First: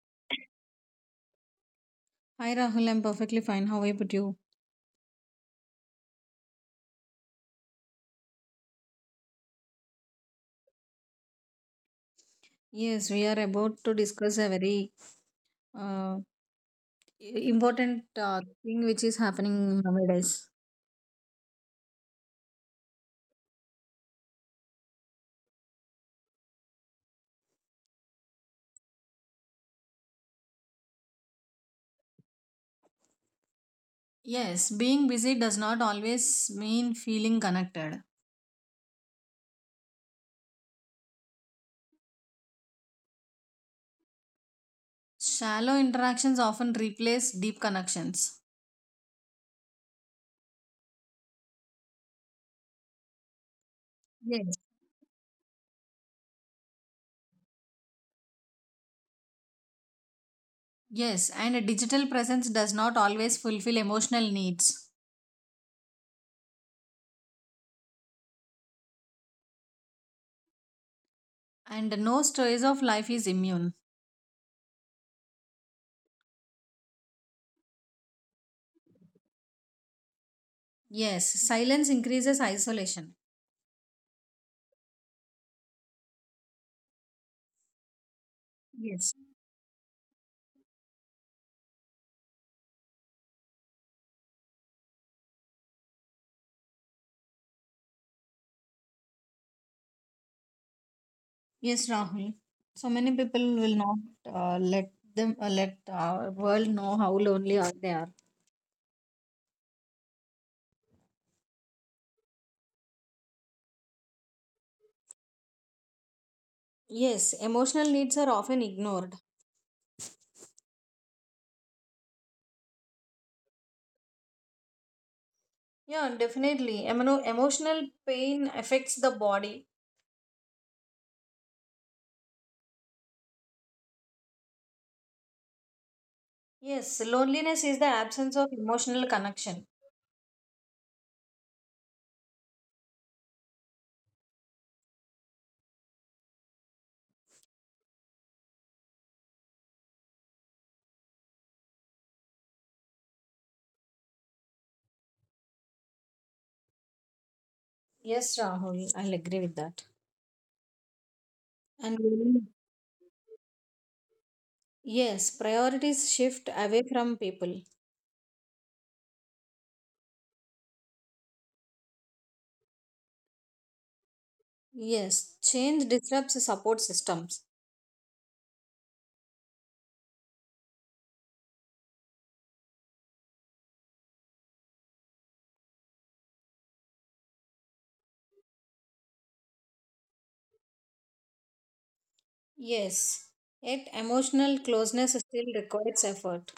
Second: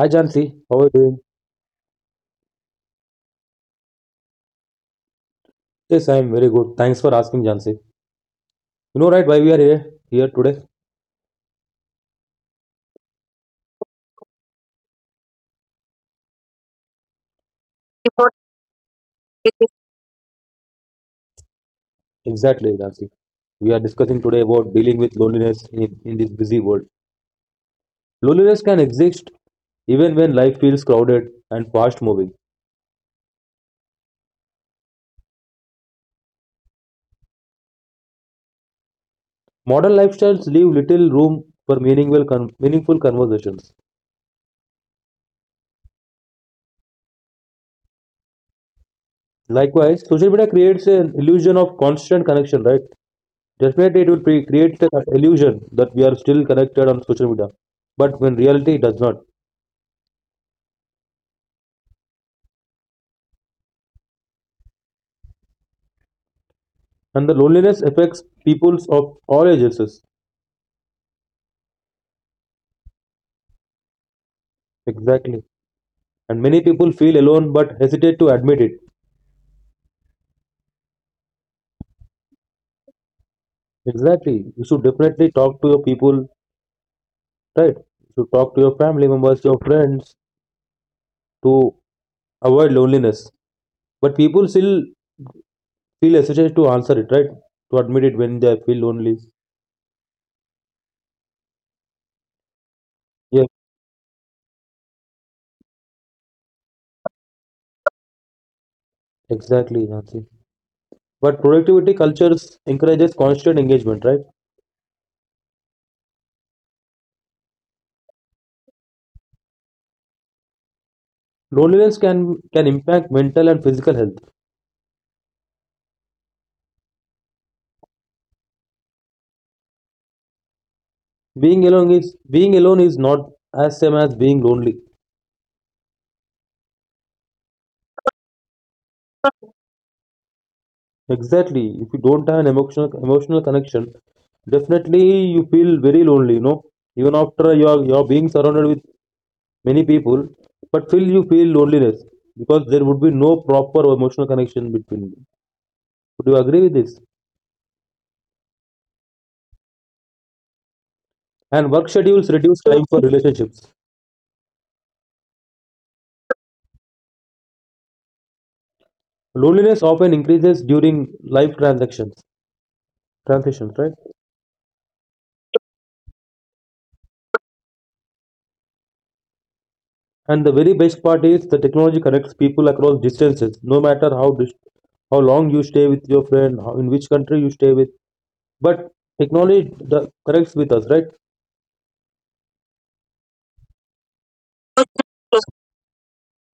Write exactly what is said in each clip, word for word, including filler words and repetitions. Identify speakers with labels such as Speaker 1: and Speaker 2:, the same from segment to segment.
Speaker 1: Hi Jansi, how are you doing?
Speaker 2: Hi Rahul, I'm perfectly fine. How about you?
Speaker 1: Yes, I am very good. Thanks for asking Jansi. You know right why we are here here today?
Speaker 2: Yes, we are about to discuss a very uh, important uh, thing which is happening nowadays.
Speaker 1: Exactly, Jansi. We are discussing today about dealing with loneliness in, in this busy world. Loneliness can exist even when life feels crowded and fast moving.
Speaker 2: Yes, being busy does not always mean feeling connected.
Speaker 1: Modern lifestyles leave little room for meaningful con- meaningful conversations.
Speaker 2: Shallow interactions often replace deep connections.
Speaker 1: Likewise, social media creates an illusion of constant connection, right? Definitely, it will pre-
Speaker 2: Yes.
Speaker 1: create the illusion that we are still connected on social media, but when reality it does not.
Speaker 2: Yes, and a digital presence does not always fulfill emotional needs.
Speaker 1: And the loneliness affects peoples of all ages.
Speaker 2: And no stage of life is immune.
Speaker 1: Exactly. And many people feel alone but hesitate to admit it.
Speaker 2: Yes, silence increases isolation.
Speaker 1: Exactly. You should definitely talk to your people, right? You should talk to your family
Speaker 2: Yes.
Speaker 1: members, your friends to avoid loneliness. But people still feel hesitant to answer it, right? To admit it when they feel lonely.
Speaker 2: Yes, Rahul. So many
Speaker 1: Yes,
Speaker 2: people will not uh, let them uh, let our world know how lonely are they are.
Speaker 1: exactly, Nancy. But productivity cultures encourages constant engagement, right?
Speaker 2: Yes, emotional needs are often ignored.
Speaker 1: Loneliness can can impact mental and physical health.
Speaker 2: Yeah, definitely. Emo- emotional pain affects the body.
Speaker 1: Being alone is being alone is not as same as being lonely.
Speaker 2: Yes, loneliness is the absence of emotional connection.
Speaker 1: Exactly. If you don't have an emotional emotional connection, definitely you feel very lonely, you know. Even after you are you are being surrounded with many people, but still you feel loneliness because there would be no proper emotional connection between you. Would you agree with this?
Speaker 2: Yes, Rahul, I'll agree with that.
Speaker 1: And work
Speaker 2: And
Speaker 1: schedules
Speaker 2: lonely-
Speaker 1: reduce time for relationships.
Speaker 2: yes, priorities shift away from people.
Speaker 1: Loneliness often increases during life transactions, transitions, right?
Speaker 2: Yes, change disrupts support systems.
Speaker 1: And the very best part is the technology connects people across distances, no matter how dis- how long you stay with your friend, how, in which country you stay with. But technology the, connects with us, right?
Speaker 2: Yes, yet emotional closeness still requires effort.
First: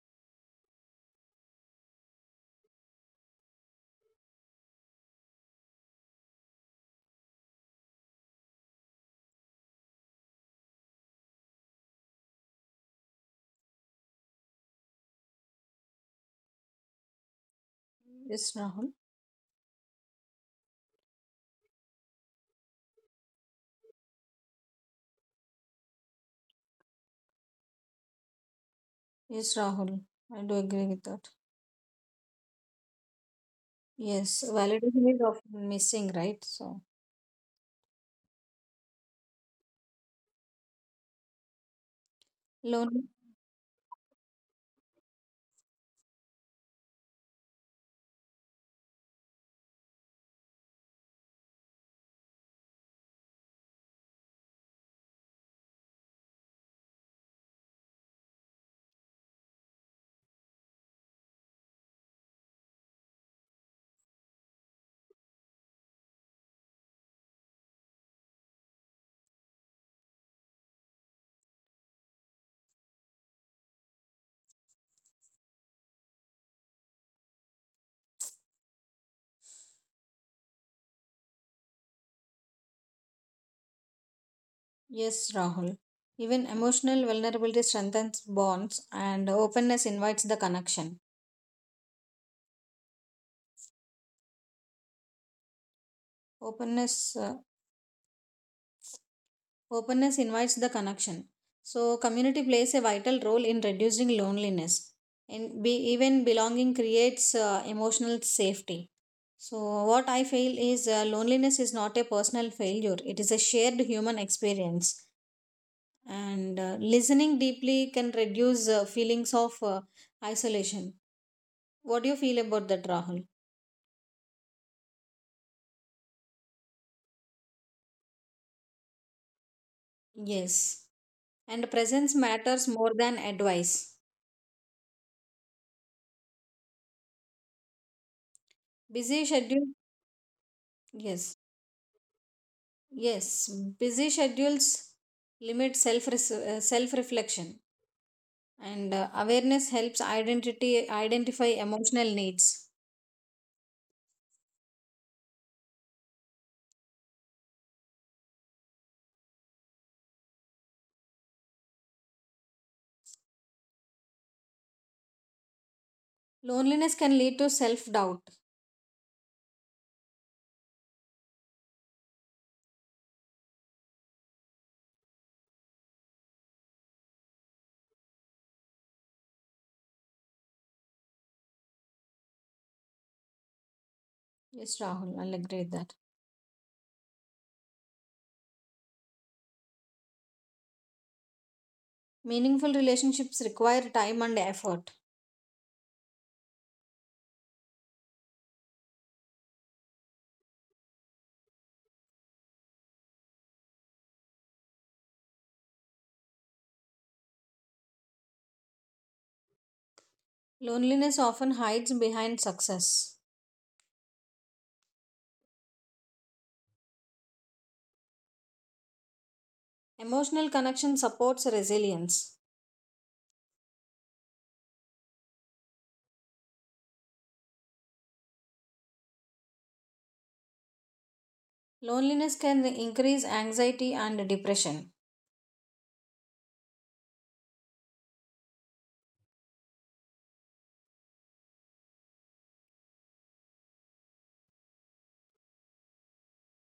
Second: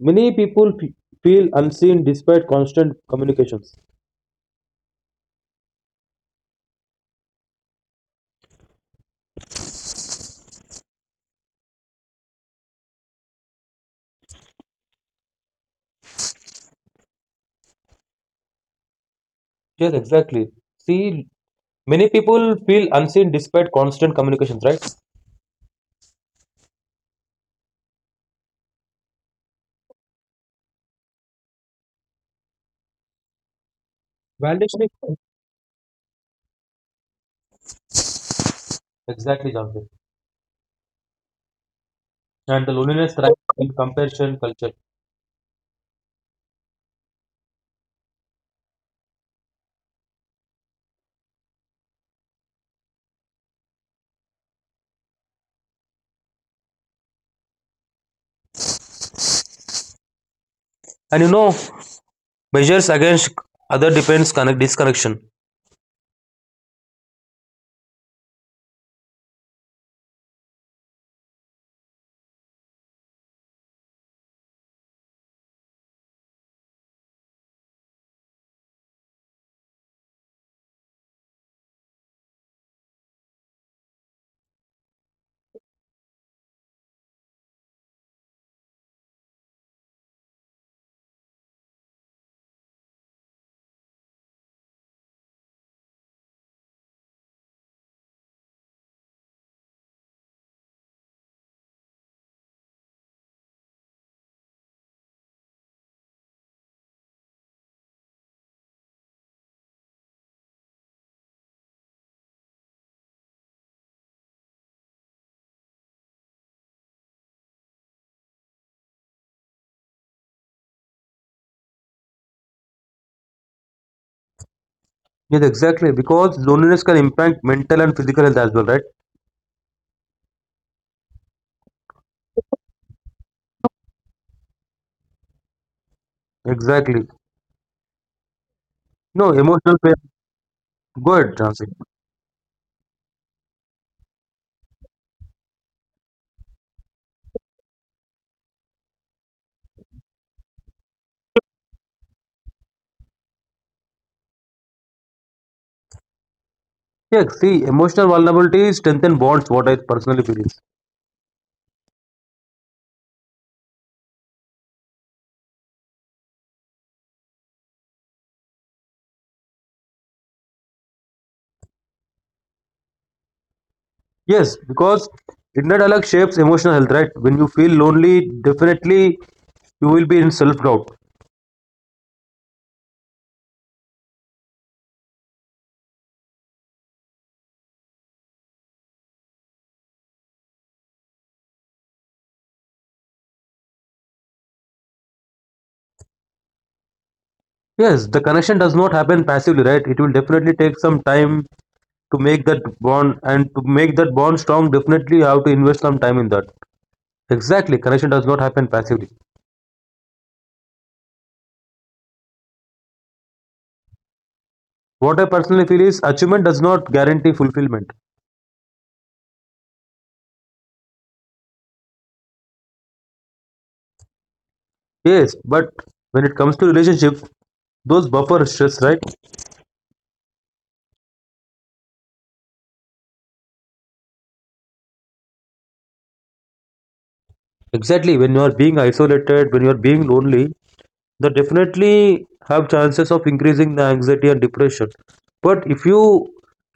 Speaker 1: Many people fe- feel unseen despite constant communications.
Speaker 2: Yes, Rahul.
Speaker 1: Yes, exactly. See, many people feel unseen despite constant communications, right?
Speaker 2: Yes, Rahul. I do agree with that. Yes,
Speaker 1: Validation is
Speaker 2: validation is often missing, right? So,
Speaker 1: exactly, Jonathan. And the
Speaker 2: lonely.
Speaker 1: loneliness thrives in comparison culture. And you know, measures against other depends connect disconnection.
Speaker 2: Yes, Rahul. Even emotional vulnerability strengthens bonds, and openness invites the connection. Openness, uh, openness invites the connection. So, community plays a vital role in reducing loneliness, and be, even belonging creates uh, emotional safety. So, what I feel is uh, loneliness is not a personal failure, it is a shared human experience. And uh, listening deeply can reduce uh, feelings of uh, isolation. What do you feel about that, Rahul?
Speaker 1: Yes, exactly. Because loneliness can impact mental and physical health as well, right?
Speaker 2: Yes, and presence matters more than advice.
Speaker 1: Exactly.
Speaker 2: Busy
Speaker 1: No,
Speaker 2: schedule.
Speaker 1: emotional pain. Go ahead,
Speaker 2: Yes,
Speaker 1: Jansi.
Speaker 2: yes. Busy schedules limit self self reflection, and uh, awareness helps identity identify emotional needs.
Speaker 1: Yeah, see, emotional vulnerability strengthens bonds, what I personally feel is.
Speaker 2: Loneliness can lead to self doubt.
Speaker 1: Yes, because inner dialogue shapes emotional health, right? When you feel lonely, definitely you will be in self doubt.
Speaker 2: Yes, Rahul, I'll agree with that. Meaningful relationships require time and effort.
Speaker 1: Yes, the connection does not happen passively, right? It will definitely take some time to make that bond and to make that bond strong. Definitely, you have to invest some time in that. Exactly, connection does not happen passively.
Speaker 2: Loneliness often hides behind success.
Speaker 1: What I personally feel is achievement does not guarantee fulfillment.
Speaker 2: Emotional connection supports resilience.
Speaker 1: Yes, but when it comes to relationships, those buffer stress, right?
Speaker 2: Loneliness can increase anxiety and depression.
Speaker 1: Exactly, when you are being isolated, when you are being lonely, they definitely have chances of increasing the anxiety and depression. But if you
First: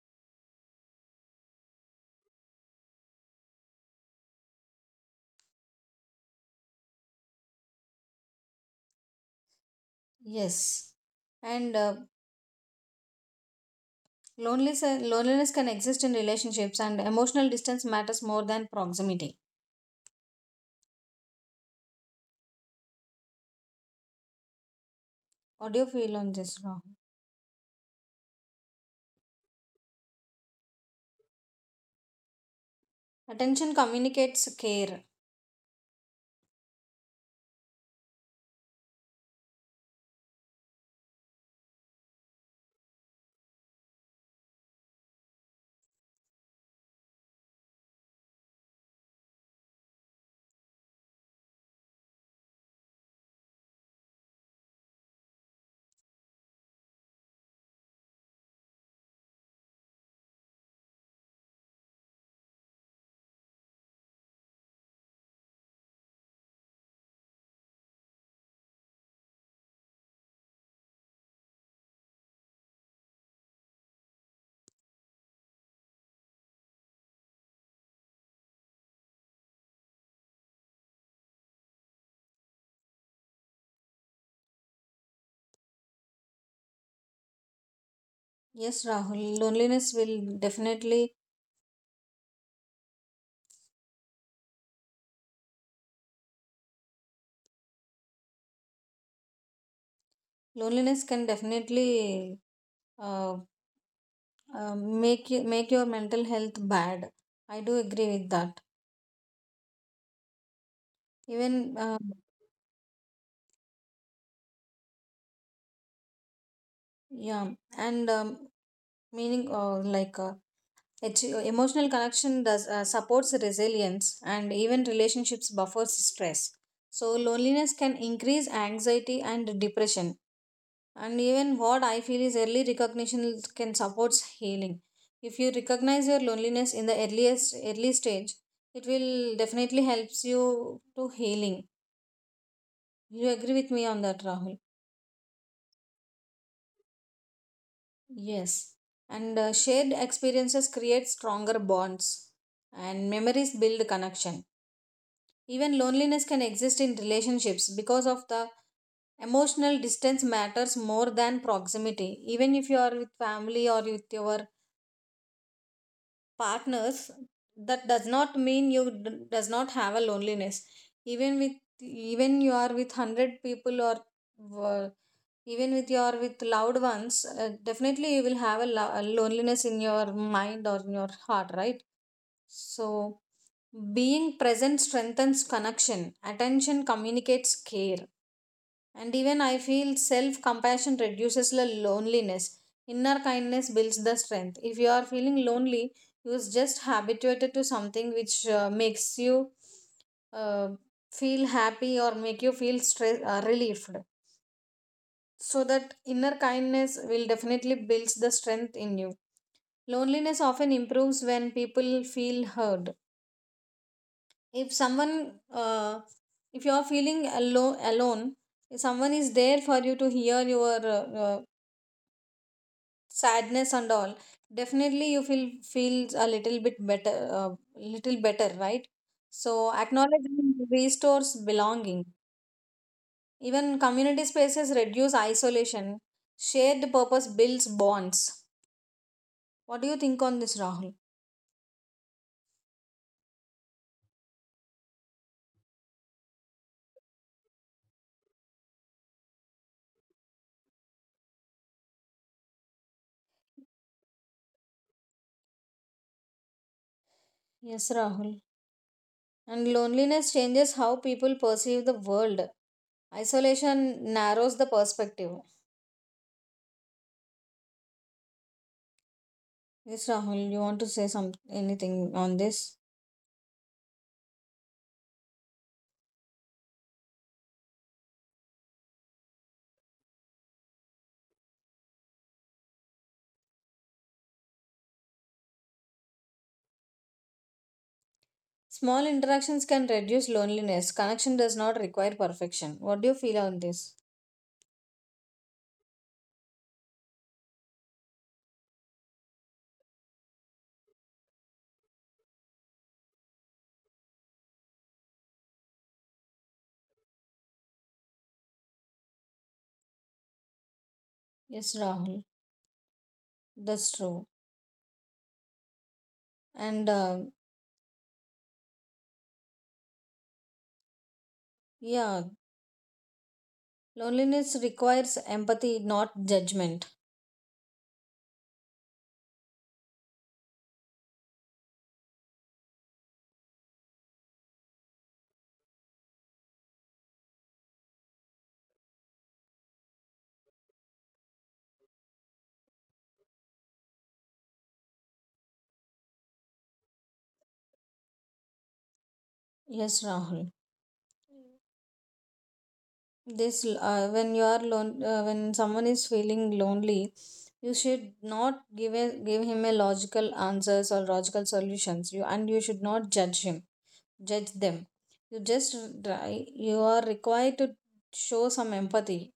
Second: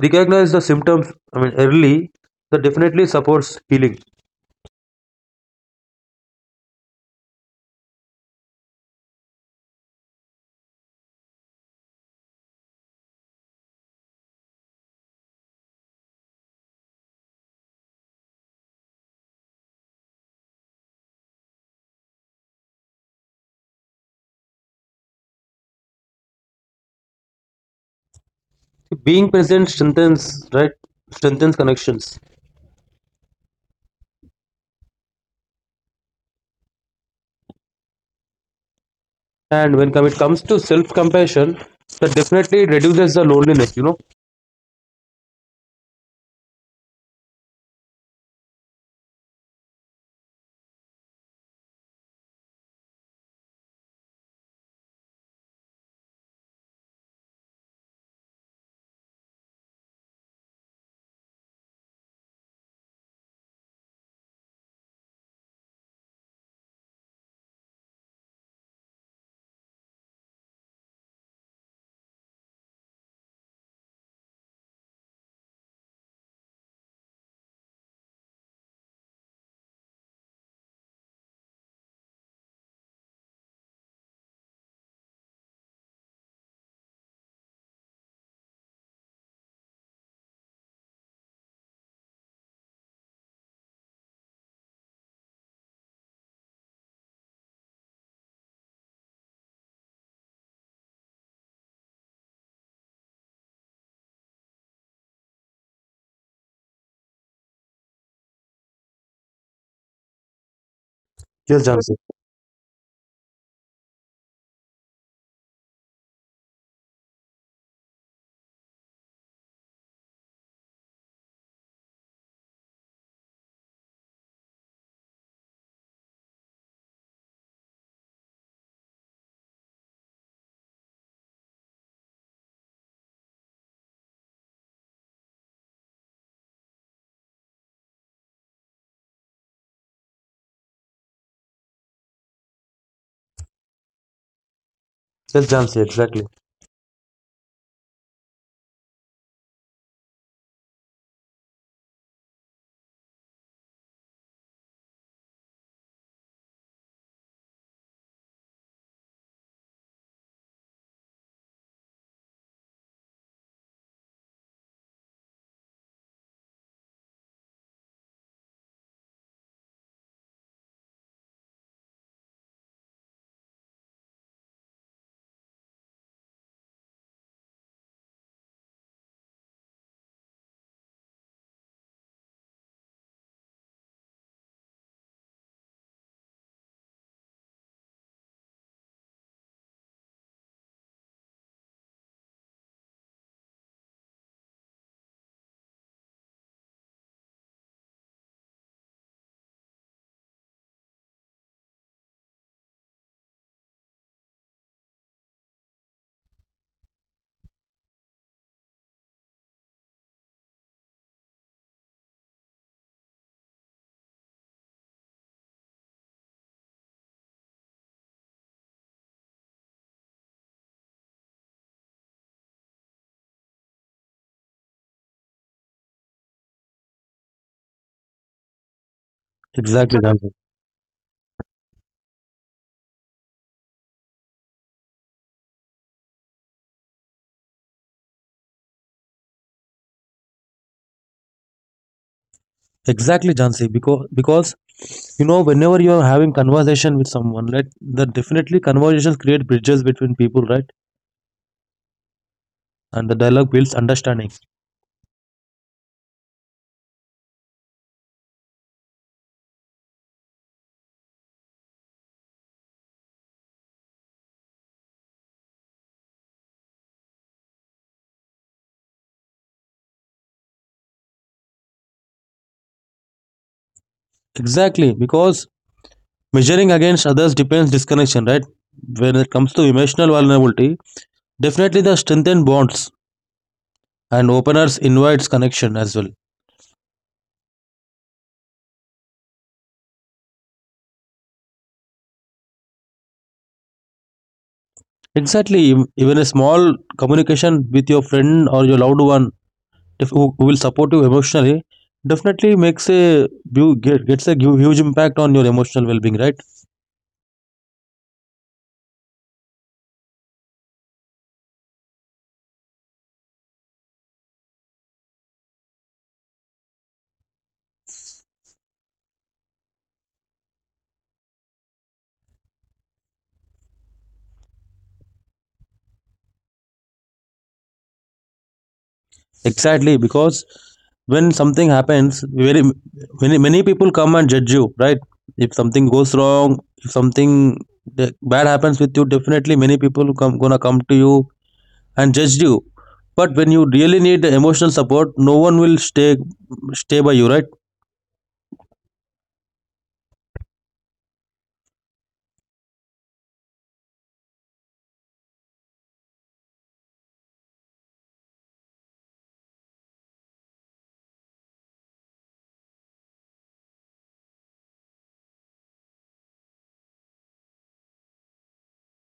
Speaker 1: recognize the symptoms, I mean, early, that definitely supports healing.
Speaker 2: Yes. And uh, loneliness, uh, loneliness can exist in relationships, and emotional distance matters more than proximity. What do you feel on this, Rahul?
Speaker 1: Being present strengthens, right? Strengthens connections.
Speaker 2: Attention communicates care.
Speaker 1: And when come, it comes to self-compassion, that definitely reduces the loneliness, you know.
Speaker 2: Yes, Rahul. Loneliness will definitely, loneliness can definitely uh, uh, make, you, make your mental health bad. I do agree with that. Even
Speaker 1: Yes,
Speaker 2: uh,
Speaker 1: Jansi.
Speaker 2: yeah. And um, meaning uh, like uh, it's, uh, emotional connection does uh, supports resilience, and even relationships buffers stress. So loneliness can increase anxiety and depression. And even what I feel is early recognition can supports healing. If you recognize your loneliness in the earliest early stage, it will definitely helps you to healing. You agree with me on that, Rahul?
Speaker 1: Yes, Jansi. Exactly.
Speaker 2: Yes, and uh, shared experiences create stronger bonds, and memories build connection. Even loneliness can exist in relationships because of the emotional distance matters more than proximity. Even if you are with family or with your partners, that does not mean you d- does not have a loneliness. Even with, even you are with a hundred people or uh, even with your with loved ones, uh, definitely you will have a, lo- a loneliness in your mind or in your heart, right? So being present strengthens connection, attention communicates care. And even I feel self compassion reduces the loneliness. Inner kindness builds the strength. If you are feeling lonely, you is just habituated to something which uh, makes you uh, feel happy or make you feel stress uh, relieved. So that inner kindness will definitely builds the strength in you. Loneliness often improves when people feel heard. If someone, uh, if you are feeling alo- alone, if someone is there for you to hear your uh, uh, sadness and all, definitely you feel feels a little bit better, uh, little better, right? So
Speaker 1: Exactly, Jansi.
Speaker 2: acknowledgement restores belonging, even community spaces reduce isolation, shared purpose builds bonds. What do you think on this, Rahul?
Speaker 1: Exactly, Jansi. Because because you know, whenever you are having conversation with someone, right, the definitely conversations create bridges between people, right, and the dialogue builds understanding.
Speaker 2: Yes, Rahul. And loneliness changes how people perceive the world, isolation narrows the perspective. Yes, Rahul, you want to say some anything on this?
Speaker 1: Exactly, because measuring against others depends disconnection, right. When it comes to emotional vulnerability, definitely the strengthen bonds and openers invites connection as well.
Speaker 2: Small interactions can reduce loneliness. Connection does not require perfection. What do you feel on this?
Speaker 1: Exactly. ev- Even a small communication with your friend or your loved one if who, who will support you emotionally definitely makes a bu- get, gets a hu- huge impact on your emotional well-being, right?
Speaker 2: Yes, Rahul, that's true. And uh, yeah, loneliness requires empathy, not judgment.
Speaker 1: Exactly, because when something happens, very many many people come and judge you, right? If something goes wrong, if something de- bad happens with you, definitely many people come gonna come to you and judge you. But when you really need emotional support, no one will stay stay by you, right?
Speaker 2: Yes, Rahul. This uh, when you are lon uh, when someone is feeling lonely, you should not give a, give him a logical answers or logical solutions. You and you should not judge him, judge them. You just try. You are required to show some empathy,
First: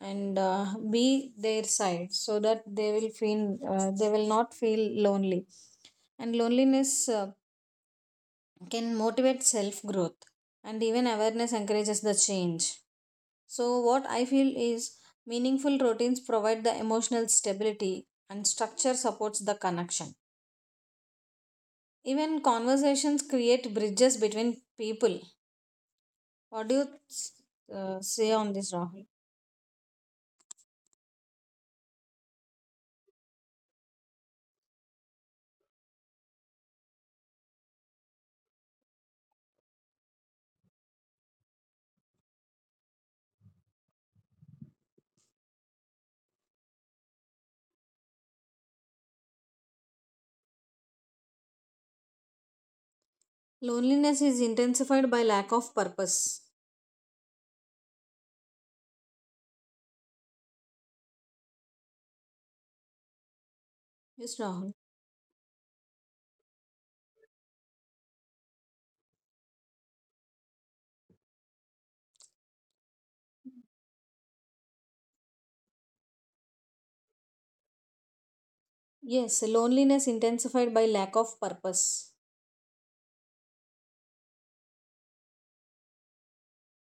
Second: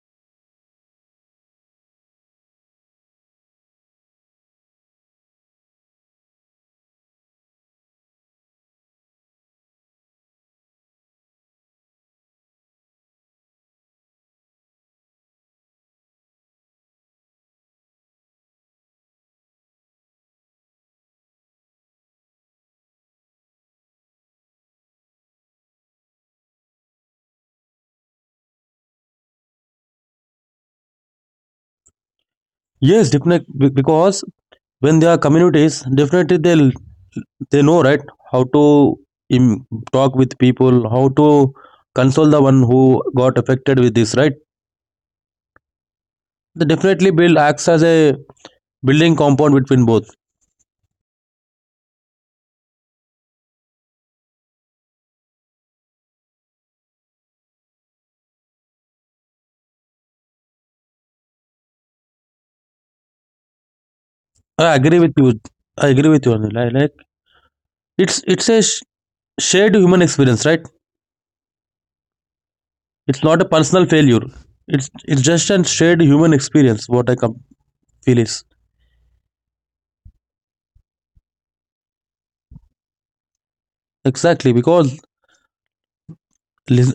Speaker 2: and uh, be their side so that they will feel uh, they will not feel lonely. And loneliness uh, can motivate self growth, and even awareness encourages the change. So what I feel is meaningful routines provide the emotional stability, and structure supports the connection. Even conversations create bridges between people. What do you uh, say on this, Rahul?
Speaker 1: Yes, definitely because when they are communities, definitely they they know right how to im- talk with people, how to console the one who got affected with this, right? They definitely build acts as a building compound between both.
Speaker 2: Loneliness is intensified by lack of purpose. Yes,
Speaker 1: I
Speaker 2: Rahul.
Speaker 1: agree with you. I agree with you. Anil. I like it's it's a sh- shared human experience, right? It's not a personal failure. It's it's just a shared human experience. What I com- feel is
Speaker 2: Yes, loneliness intensified by lack of purpose.
Speaker 1: exactly because Lis-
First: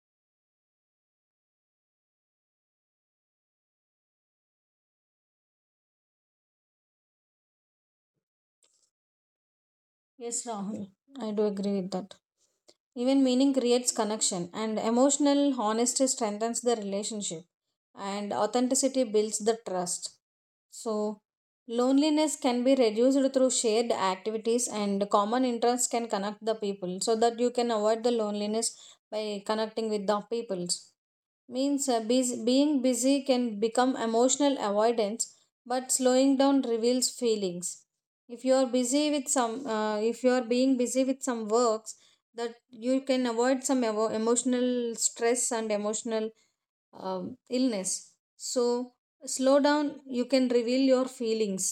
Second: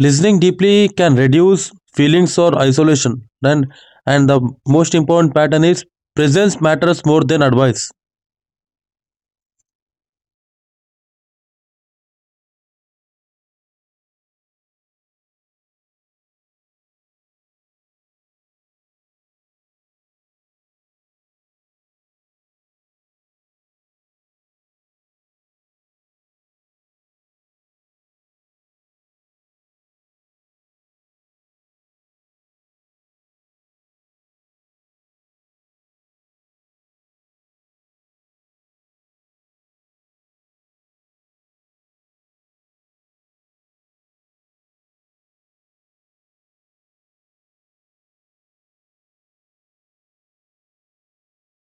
Speaker 1: listening deeply can reduce feelings or isolation and and the most important pattern is presence matters more than advice
Speaker 2: Yes, Rahul, I do agree with that. Even meaning creates connection, and emotional honesty strengthens the relationship, and authenticity builds the trust. So, loneliness can be reduced through shared activities, and common interests can connect the people so that you can avoid the loneliness by connecting with the peoples. Means uh, bus- being busy can become emotional avoidance, but slowing down reveals feelings. If you are busy with some uh, if you are being busy with some works, that you can avoid some evo- emotional stress and emotional um, illness. So slow down you can reveal your feelings.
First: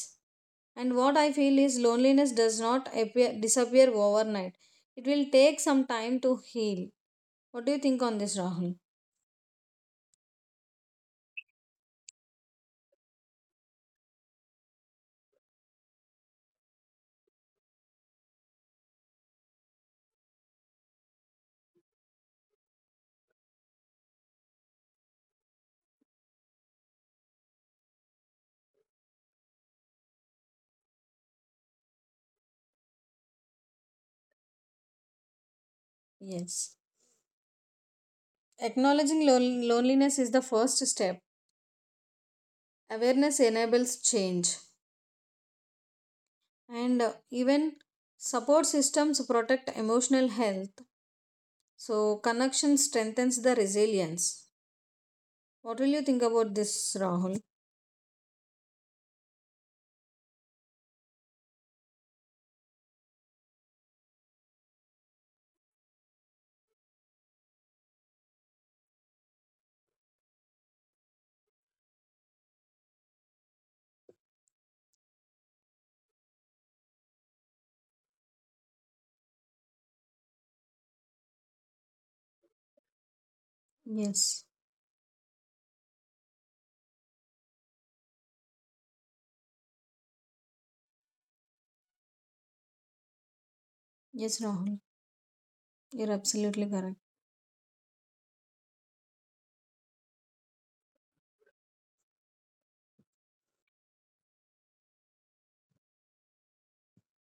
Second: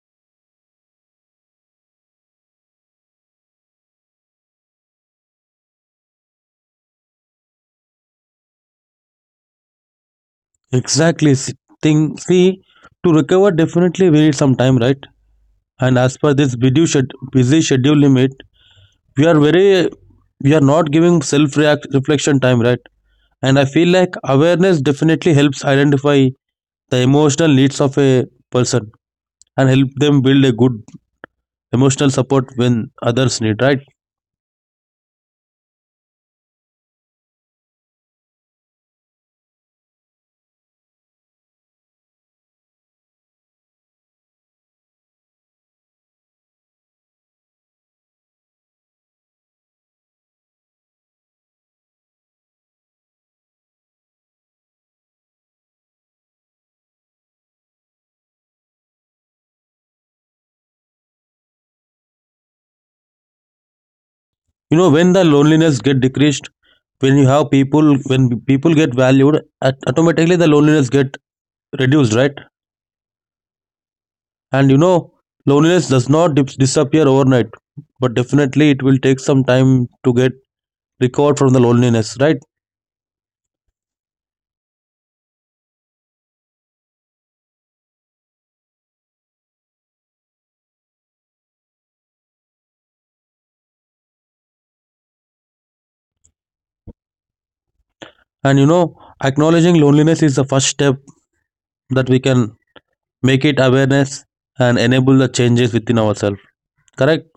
Speaker 2: And what I feel is loneliness does not appear, disappear overnight. It will take some time to heal. What do you think on this, Rahul?
Speaker 1: exactly s- thing see to recover definitely we need some time right and as per this video shed, busy schedule limit we are very we are not giving self react reflection time right and I feel like awareness definitely helps identify the emotional needs of a person and help them build a good emotional support when others need right.
Speaker 2: Yes. Acknowledging lon- loneliness is the first step. Awareness enables change, and uh, even support systems protect emotional health. So, connection strengthens the resilience. What will you think about this, Rahul?
Speaker 1: You know when the loneliness get decreased, when you have people, when people get valued, at- automatically the loneliness get reduced right. And you know loneliness does not dis- disappear overnight but definitely it will take some time to get recovered from the loneliness right.
Speaker 2: Yes, yes, Rahul. You're absolutely correct.
Speaker 1: And you know acknowledging loneliness is the first step that we can make it awareness and enable the changes within ourselves, correct?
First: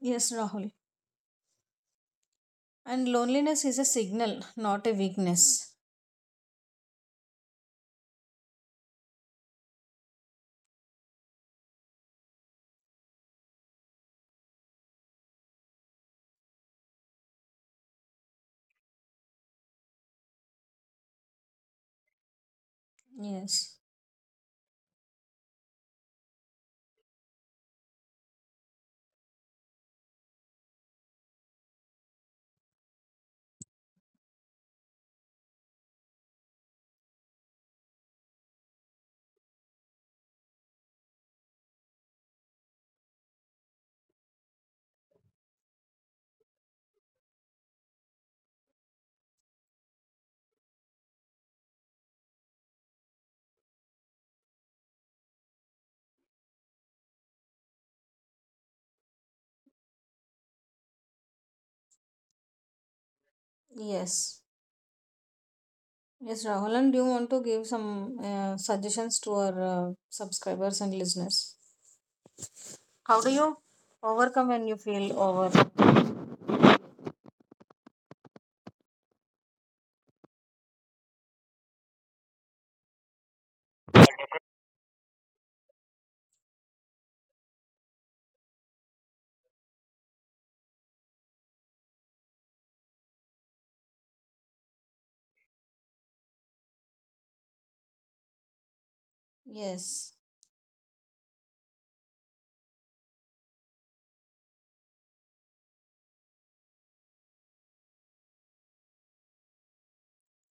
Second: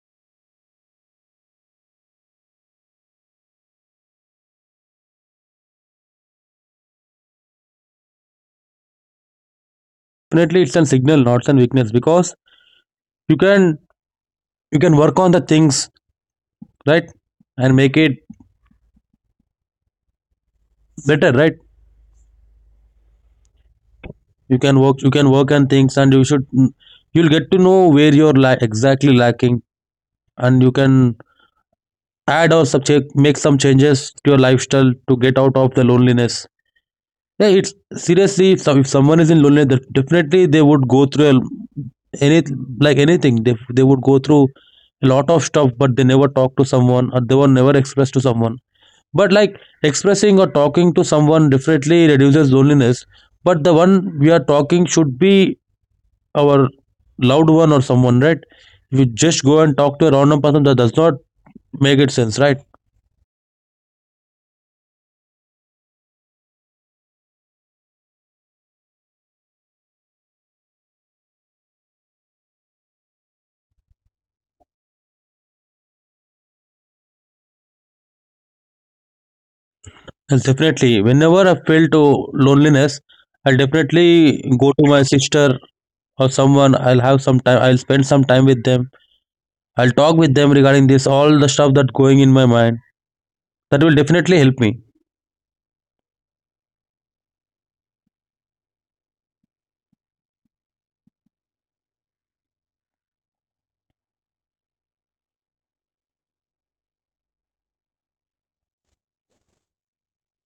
Speaker 2: Yes, Rahul. And loneliness is a signal, not a weakness.
Speaker 1: Definitely it's a signal not a weakness because you can you can work on the things right and make it better right.
Speaker 2: Yes,
Speaker 1: you can work you can work on things and you should you'll get to know where you're la- exactly lacking and you can add or subject make some changes to your lifestyle to get out of the loneliness. Yeah it's seriously if, some- if someone is in loneliness def- definitely they would go through a, any like anything they, they would go through a lot of stuff but they never talk to someone or they were never expressed to someone. But like expressing or talking to someone differently reduces loneliness. But the one we are talking should be our loved one or someone, right? If you just go and talk to a random person, that does not make it sense, right?
Speaker 2: yes, yes, Rahul. And do you want to give some uh, suggestions to our uh, subscribers and listeners? How do you overcome when you feel over?
Speaker 1: And definitely, whenever I feel to loneliness, I'll definitely go to my sister or someone. I'll have some time. I'll spend some time with them. I'll talk with them regarding this, all the stuff that going in my mind. That will definitely help me.
Speaker 2: Yes,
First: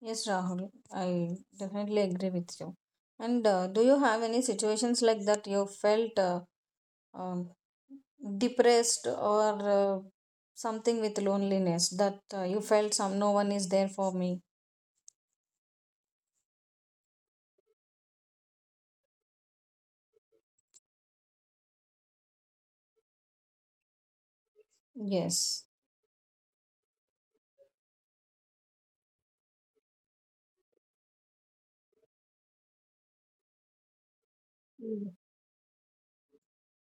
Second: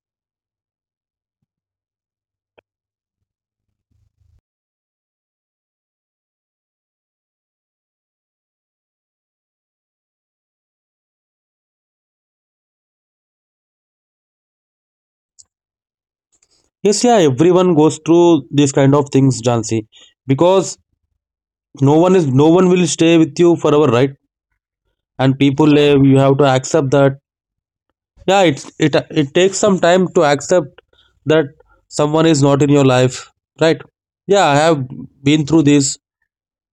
Speaker 2: yes, Rahul, I definitely agree with you. And uh, do you have any situations like that you felt uh, um, depressed or uh, something with loneliness that uh, you felt some no one is there for me?
Speaker 1: Yes, yeah, everyone goes through these kind of things, Jansi, because no one is no one will stay with you forever, right? And
Speaker 2: Yes.
Speaker 1: people live, you have to accept that. Yeah, it's it it takes some time to accept that someone is not in your life, right? Yeah, I have
Speaker 2: Mm,
Speaker 1: been through this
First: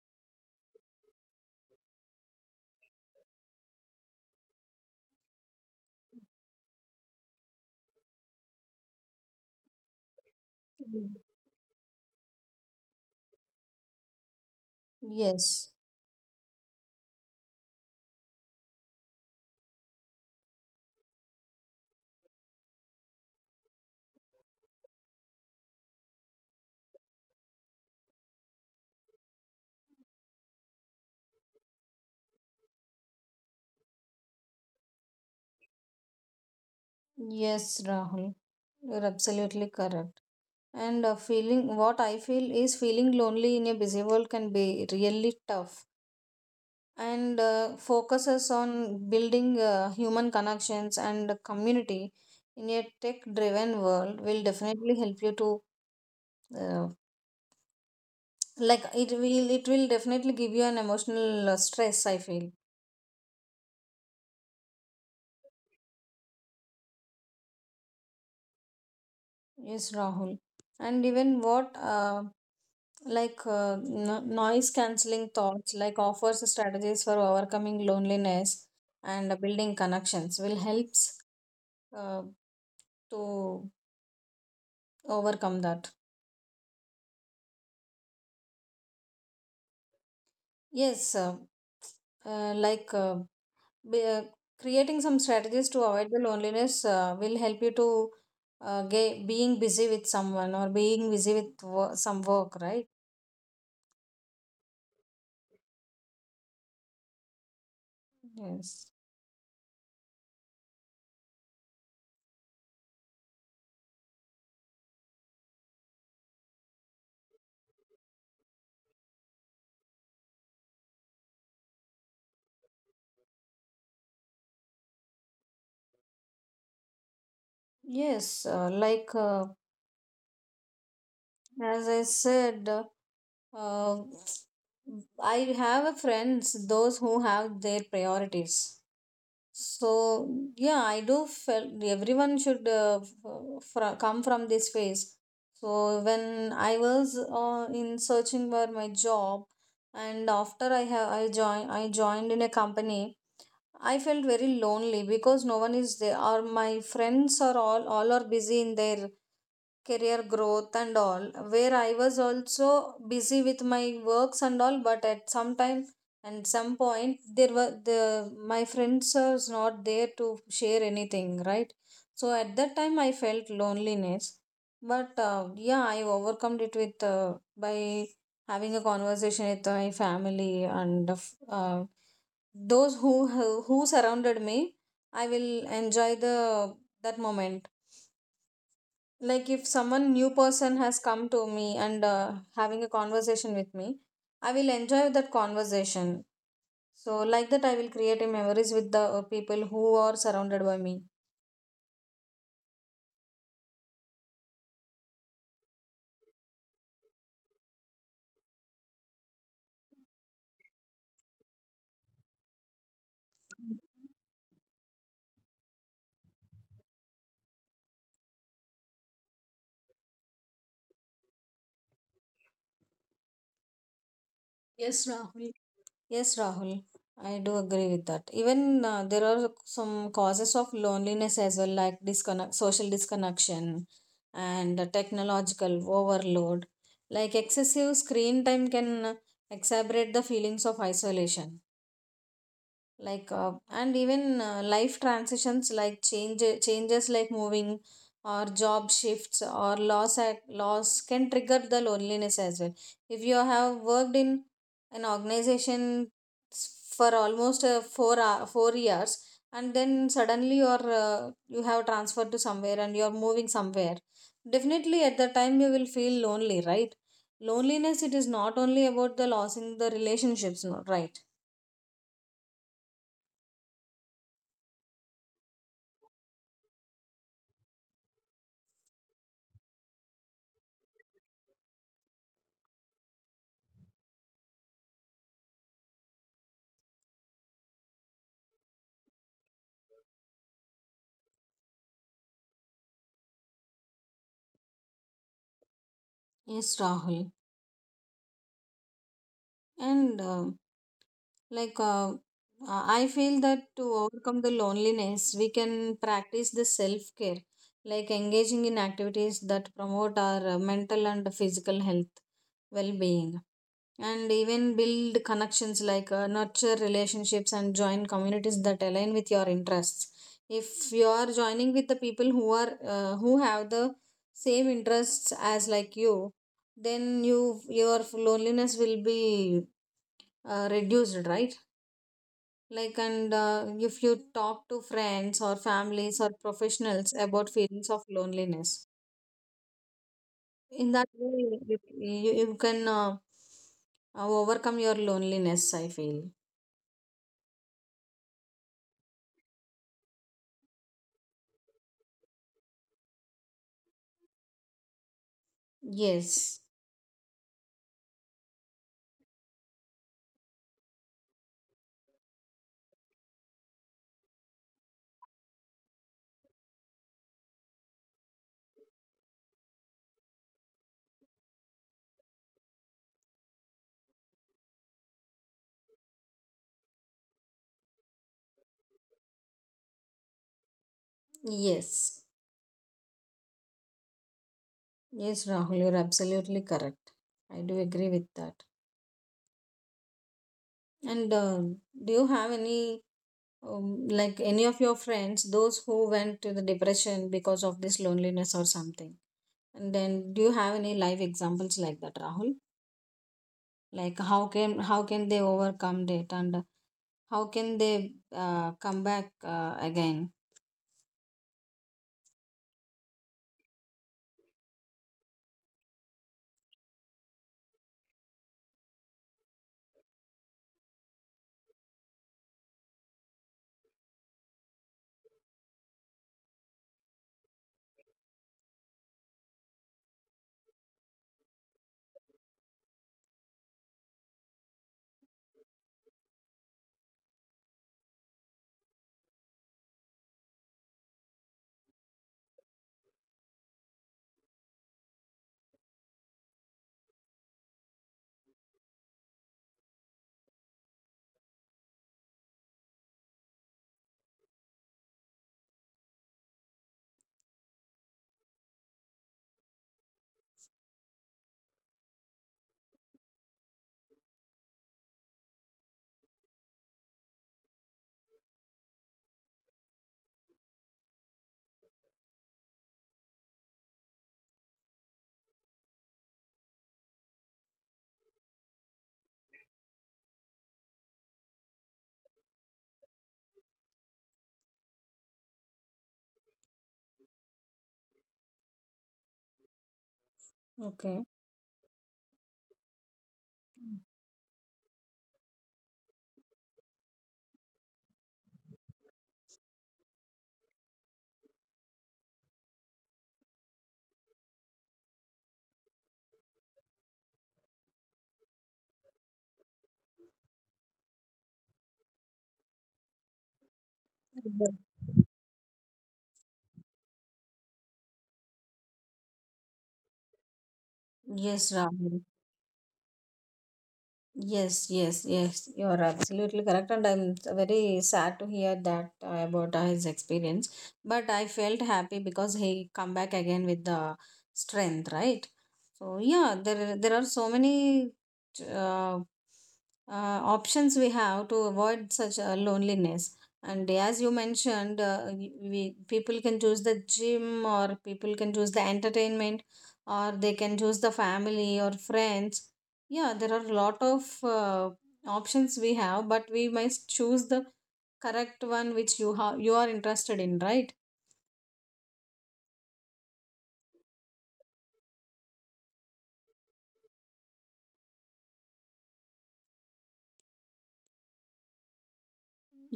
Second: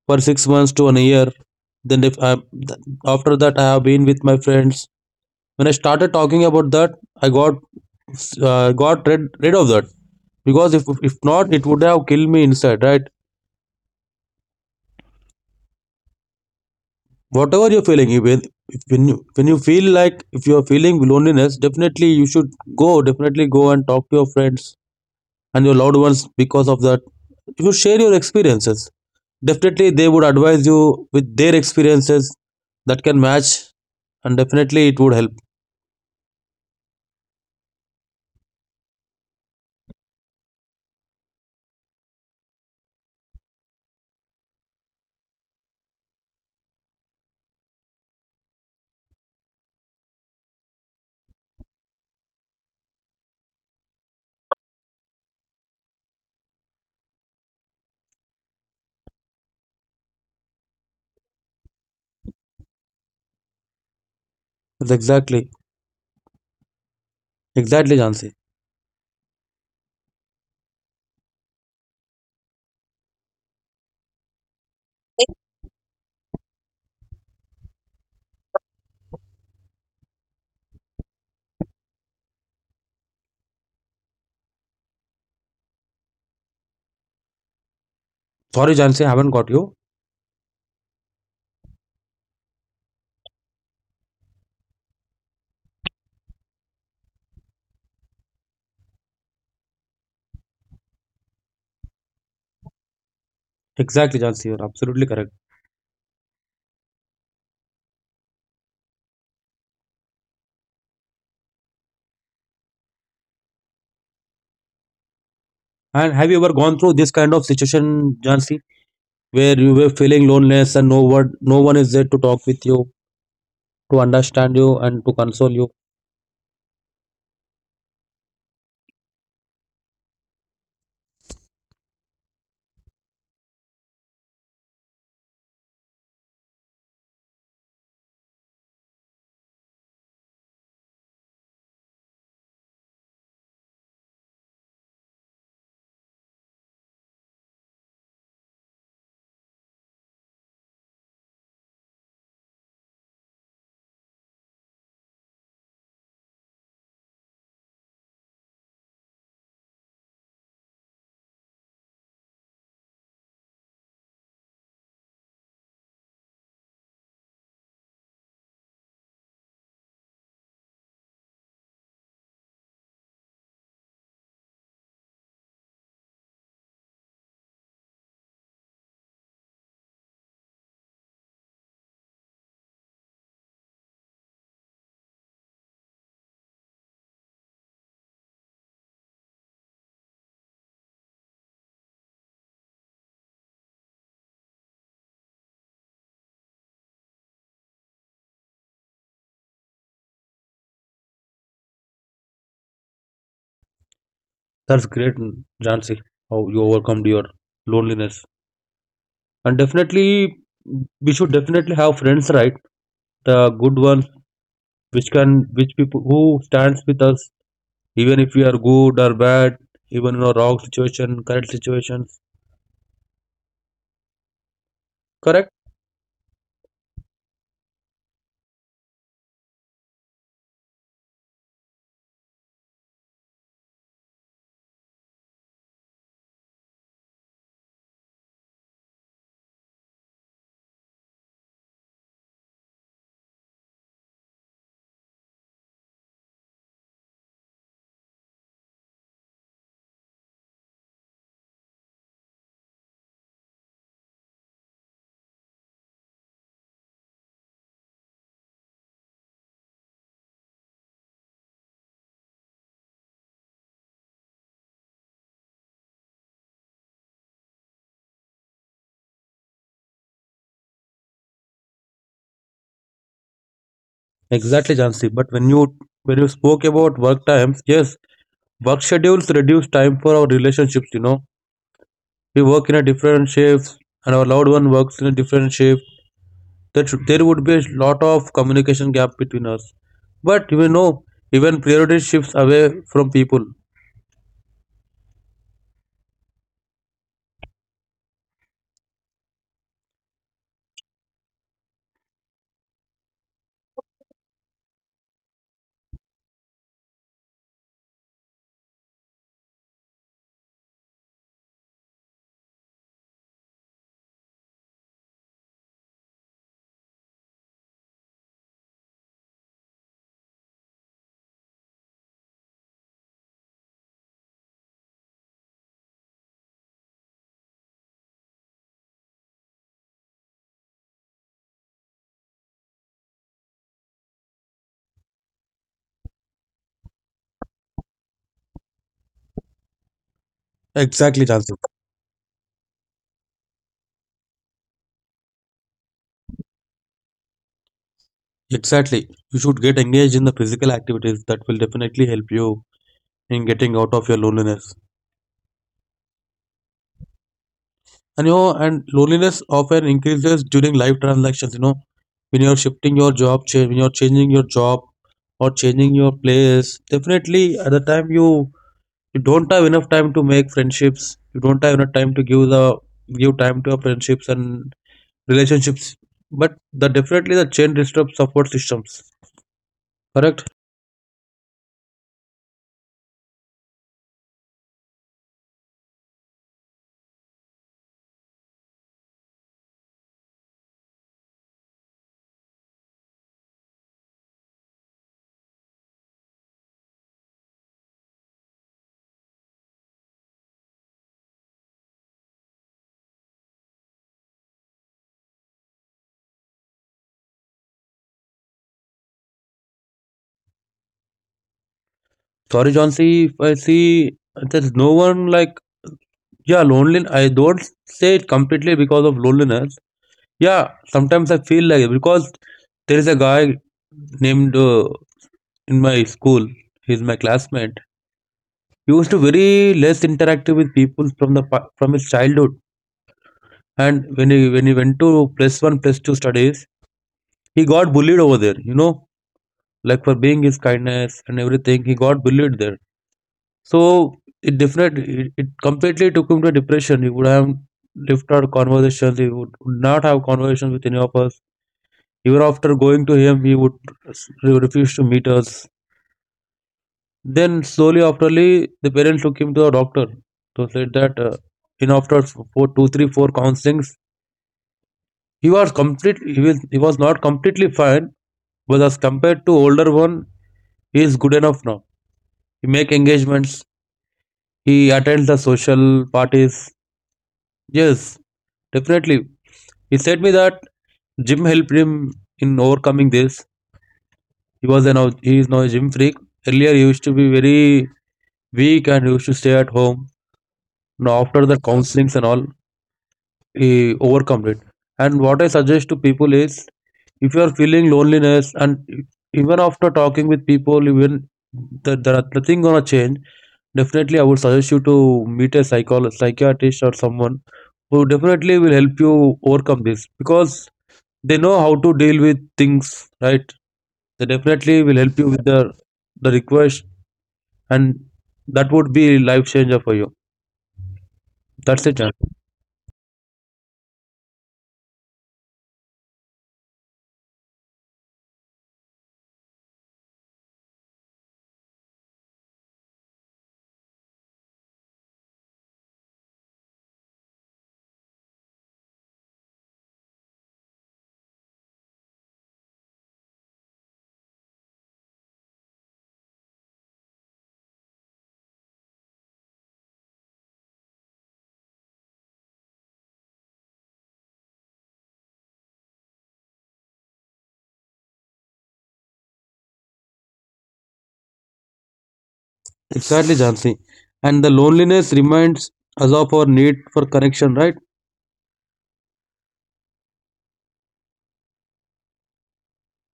Speaker 1: for six months to an year. Then if I, th- after that, I have been with my friends. When I started talking about that, I got uh, got rid rid of that because if if
Speaker 2: mm.
Speaker 1: not, it would have killed me inside, right?
Speaker 2: Yes,
Speaker 1: Whatever you're feeling if, it- when you when you feel like if you're feeling loneliness definitely you should go definitely go and talk to your friends and your loved ones because of that you should share your experiences, definitely they would advise you with their experiences that can match and definitely it would help.
Speaker 2: yes, Rahul, you're absolutely correct. And uh, feeling what I feel is feeling lonely in a busy world can be really tough, and uh, focuses on building uh, human connections and community in a tech driven world will definitely help you to uh, like it will, it will definitely give you an emotional uh, stress, I feel.
Speaker 1: That's exactly exactly, Jansi.
Speaker 2: Yes, Rahul. And even what uh, like uh, no- noise cancelling thoughts like offers strategies for overcoming loneliness, and building connections will helps uh, to overcome that.
Speaker 1: Sorry Jansi, I haven't got you.
Speaker 2: Yes, uh, uh, like uh, be, uh, creating some strategies to avoid the loneliness uh, will help you to uh, get being busy with someone or being busy with wo- some work, right?
Speaker 1: Exactly Jansi, you're absolutely correct.
Speaker 2: Yes.
Speaker 1: And have you ever gone through this kind of situation, Jansi, where you were feeling loneliness and no one no one is there to talk with you, to understand you and to console you.
Speaker 2: Yes, uh, like uh, as I said, uh, uh, I have a friends those who have their priorities. So yeah, I do felt everyone should uh, f- fr- come from this phase. So when I was uh, in searching for my job, and after I have I joined I joined in a company, I felt very lonely because no one is there. Or my friends are all all are busy in their career growth and all. Where I was also busy with my works and all, but at some time and some point there were the my friends was not there to share anything, right? So at that time I felt loneliness. But uh, yeah, I overcome it with uh, by having a conversation with my family and uh, those who who surrounded me. I will enjoy the that moment. Like if someone new person has come to me and uh, having a conversation with me, I will enjoy that conversation. So like that I will create a memories with the uh, people who are surrounded by me.
Speaker 1: That's great, Jansi. How you overcome your loneliness. And definitely, we should definitely have friends, right? The good ones, which can, which people who stands with us, even if we are good or bad, even in a wrong situation, correct situations.
Speaker 2: Yes,
Speaker 1: Correct?
Speaker 2: Rahul. Yes, Rahul, I do agree with that. Even uh, there are some causes of loneliness as well, like disconnect social disconnection and uh, technological overload. Like excessive screen time can uh, exacerbate the feelings of isolation. like uh, and even uh, life transitions like change changes like moving or job shifts or loss at loss can trigger the loneliness as well. If you have worked in an organization s- for almost uh, four hou- four years, and then suddenly you're uh, you have transferred to somewhere and you're moving somewhere, definitely at the time you will feel lonely, right? Loneliness it is not only about the losing the relationships, no, right?
Speaker 1: Exactly, Jansi. But when you when you spoke about work times, yes, work schedules reduce time for our relationships. You know, we work in a different shifts, and our loved one works in a different shift that there would be a lot of communication gap between us. But you know, even priority shifts away from people.
Speaker 2: Yes, Rahul. And uh, like uh, uh, I feel that to overcome the loneliness we can practice the self care, like engaging in activities that promote our uh, mental and physical health well being. And even build connections, like uh, nurture relationships and join communities that align with your interests. If you are joining with the people who are uh, who have the same interests as like you, then you your loneliness will be uh, reduced, right? Like and uh, if you talk to friends or families or professionals about feelings of loneliness, in
Speaker 1: Exactly,
Speaker 2: that
Speaker 1: Jansi.
Speaker 2: way you, you, you can uh, uh, overcome your loneliness, I feel.
Speaker 1: Exactly. You should get engaged in the physical activities that will definitely help you in getting out of your loneliness.
Speaker 2: Yes,
Speaker 1: And you know, and loneliness often increases during life transactions. You know, when you're shifting your job, cha- when you're changing your job or changing your place, definitely at the time you you don't have enough time to make friendships, you don't have enough time to give the give time to your friendships and relationships but the definitely the chain disrupts support systems, correct?
Speaker 2: yes, yes, Rahul, you're absolutely correct. I do agree with that. And um do you have any um, like any of your friends those who went to the depression because of this loneliness or something? And then, do you have any live examples like that, Rahul? Like how can how can they overcome it, and how can they uh, come back uh, again?
Speaker 1: Sorry john see if I see there's no one like, yeah lonely, I don't say it completely because of loneliness. Yeah sometimes I feel like it because there is a guy named uh, in my school, he's my classmate. He was to very less interactive with people from the pa- from his childhood. And when he when he went to plus one, plus two studies, he got bullied over there. You know, like for being his kindness and everything, he got bullied there. So it definitely it, it completely took him to depression. He would have left our conversations. He would not have conversations with any of us. Even after going to him, he would s- re- refuse to meet us. Then slowly, afterly, the parents took him to a doctor. So said that uh, in after f- four, two, three, four counselings, he was complete. He was he was not completely fine, but as compared to older one, he is good enough now. He make engagements. He attends the social parties. Yes, definitely. He said me that gym helped him in overcoming this. He was an he is now a gym freak. Earlier he used to be very weak and used to stay at home. Now
Speaker 2: Okay.
Speaker 1: after the counselings and all, he overcome it. And what I suggest to people is, if you are feeling loneliness and even after talking with people, even that there are nothing gonna change, definitely I would suggest you to meet a psychol psychiatrist or someone who definitely will help you overcome this because they know how to deal with things, right? They definitely will
Speaker 2: Mhm.
Speaker 1: help you with the the request, and that would be life changer for you. That's
Speaker 2: Yes,
Speaker 1: it, Jansi.
Speaker 2: Rahul. Yes, yes, yes. You are absolutely correct, and I'm very sad to hear that uh, about uh, his experience. But I felt happy because he come back again with the strength, right? So yeah, there there are so many uh, uh, options we have to avoid such uh, loneliness. And as you mentioned, uh, we we- people can choose the gym or people can choose the entertainment, or they can choose the family or friends. Yeah, there are a lot of uh, options we have, but we must choose the correct one which you have you are interested in, right?
Speaker 1: Exactly, Jansi. And the loneliness reminds us of our need for connection, right?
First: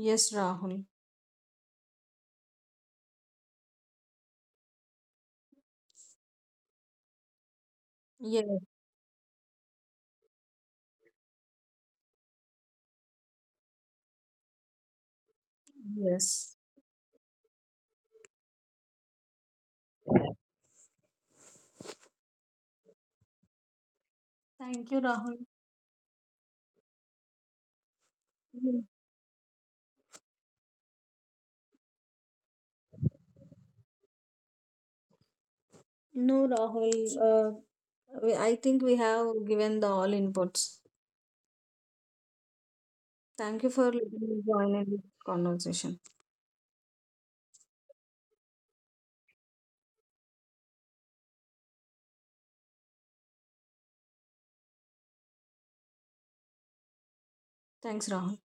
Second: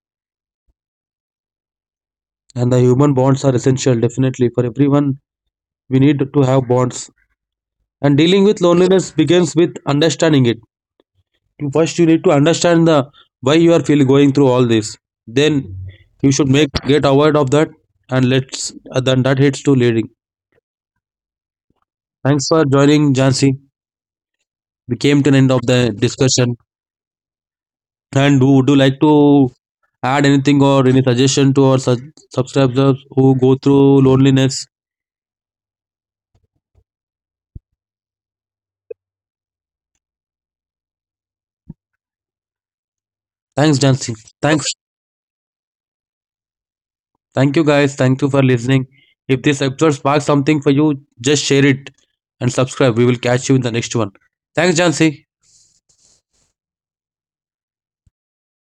Speaker 2: Yes, Rahul.
Speaker 1: And the human bonds are essential, definitely, for everyone. We need to have bonds. And dealing
Speaker 2: Yes,
Speaker 1: with loneliness begins with understanding it. First you need to understand the why you are feel going through all this, then you should
Speaker 2: yes,
Speaker 1: make get aware of that and let's uh, then that hits to leading. Thanks for joining Jansi. We
Speaker 2: thank you,
Speaker 1: came to an
Speaker 2: Rahul.
Speaker 1: end of the discussion. And do would you like to add anything or any suggestion to our su- subscribers who go through loneliness?
Speaker 2: No, Rahul, uh, We- I think we have given the all inputs.
Speaker 1: thanks
Speaker 2: Thank you for
Speaker 1: jansi
Speaker 2: letting me
Speaker 1: thanks
Speaker 2: join in this conversation.
Speaker 1: Thank you guys, thank you for listening. If this episode sparks something for you, just share it and subscribe. We will catch you in the next one. Thanks Jansi.
Speaker 2: Thanks, Rahul.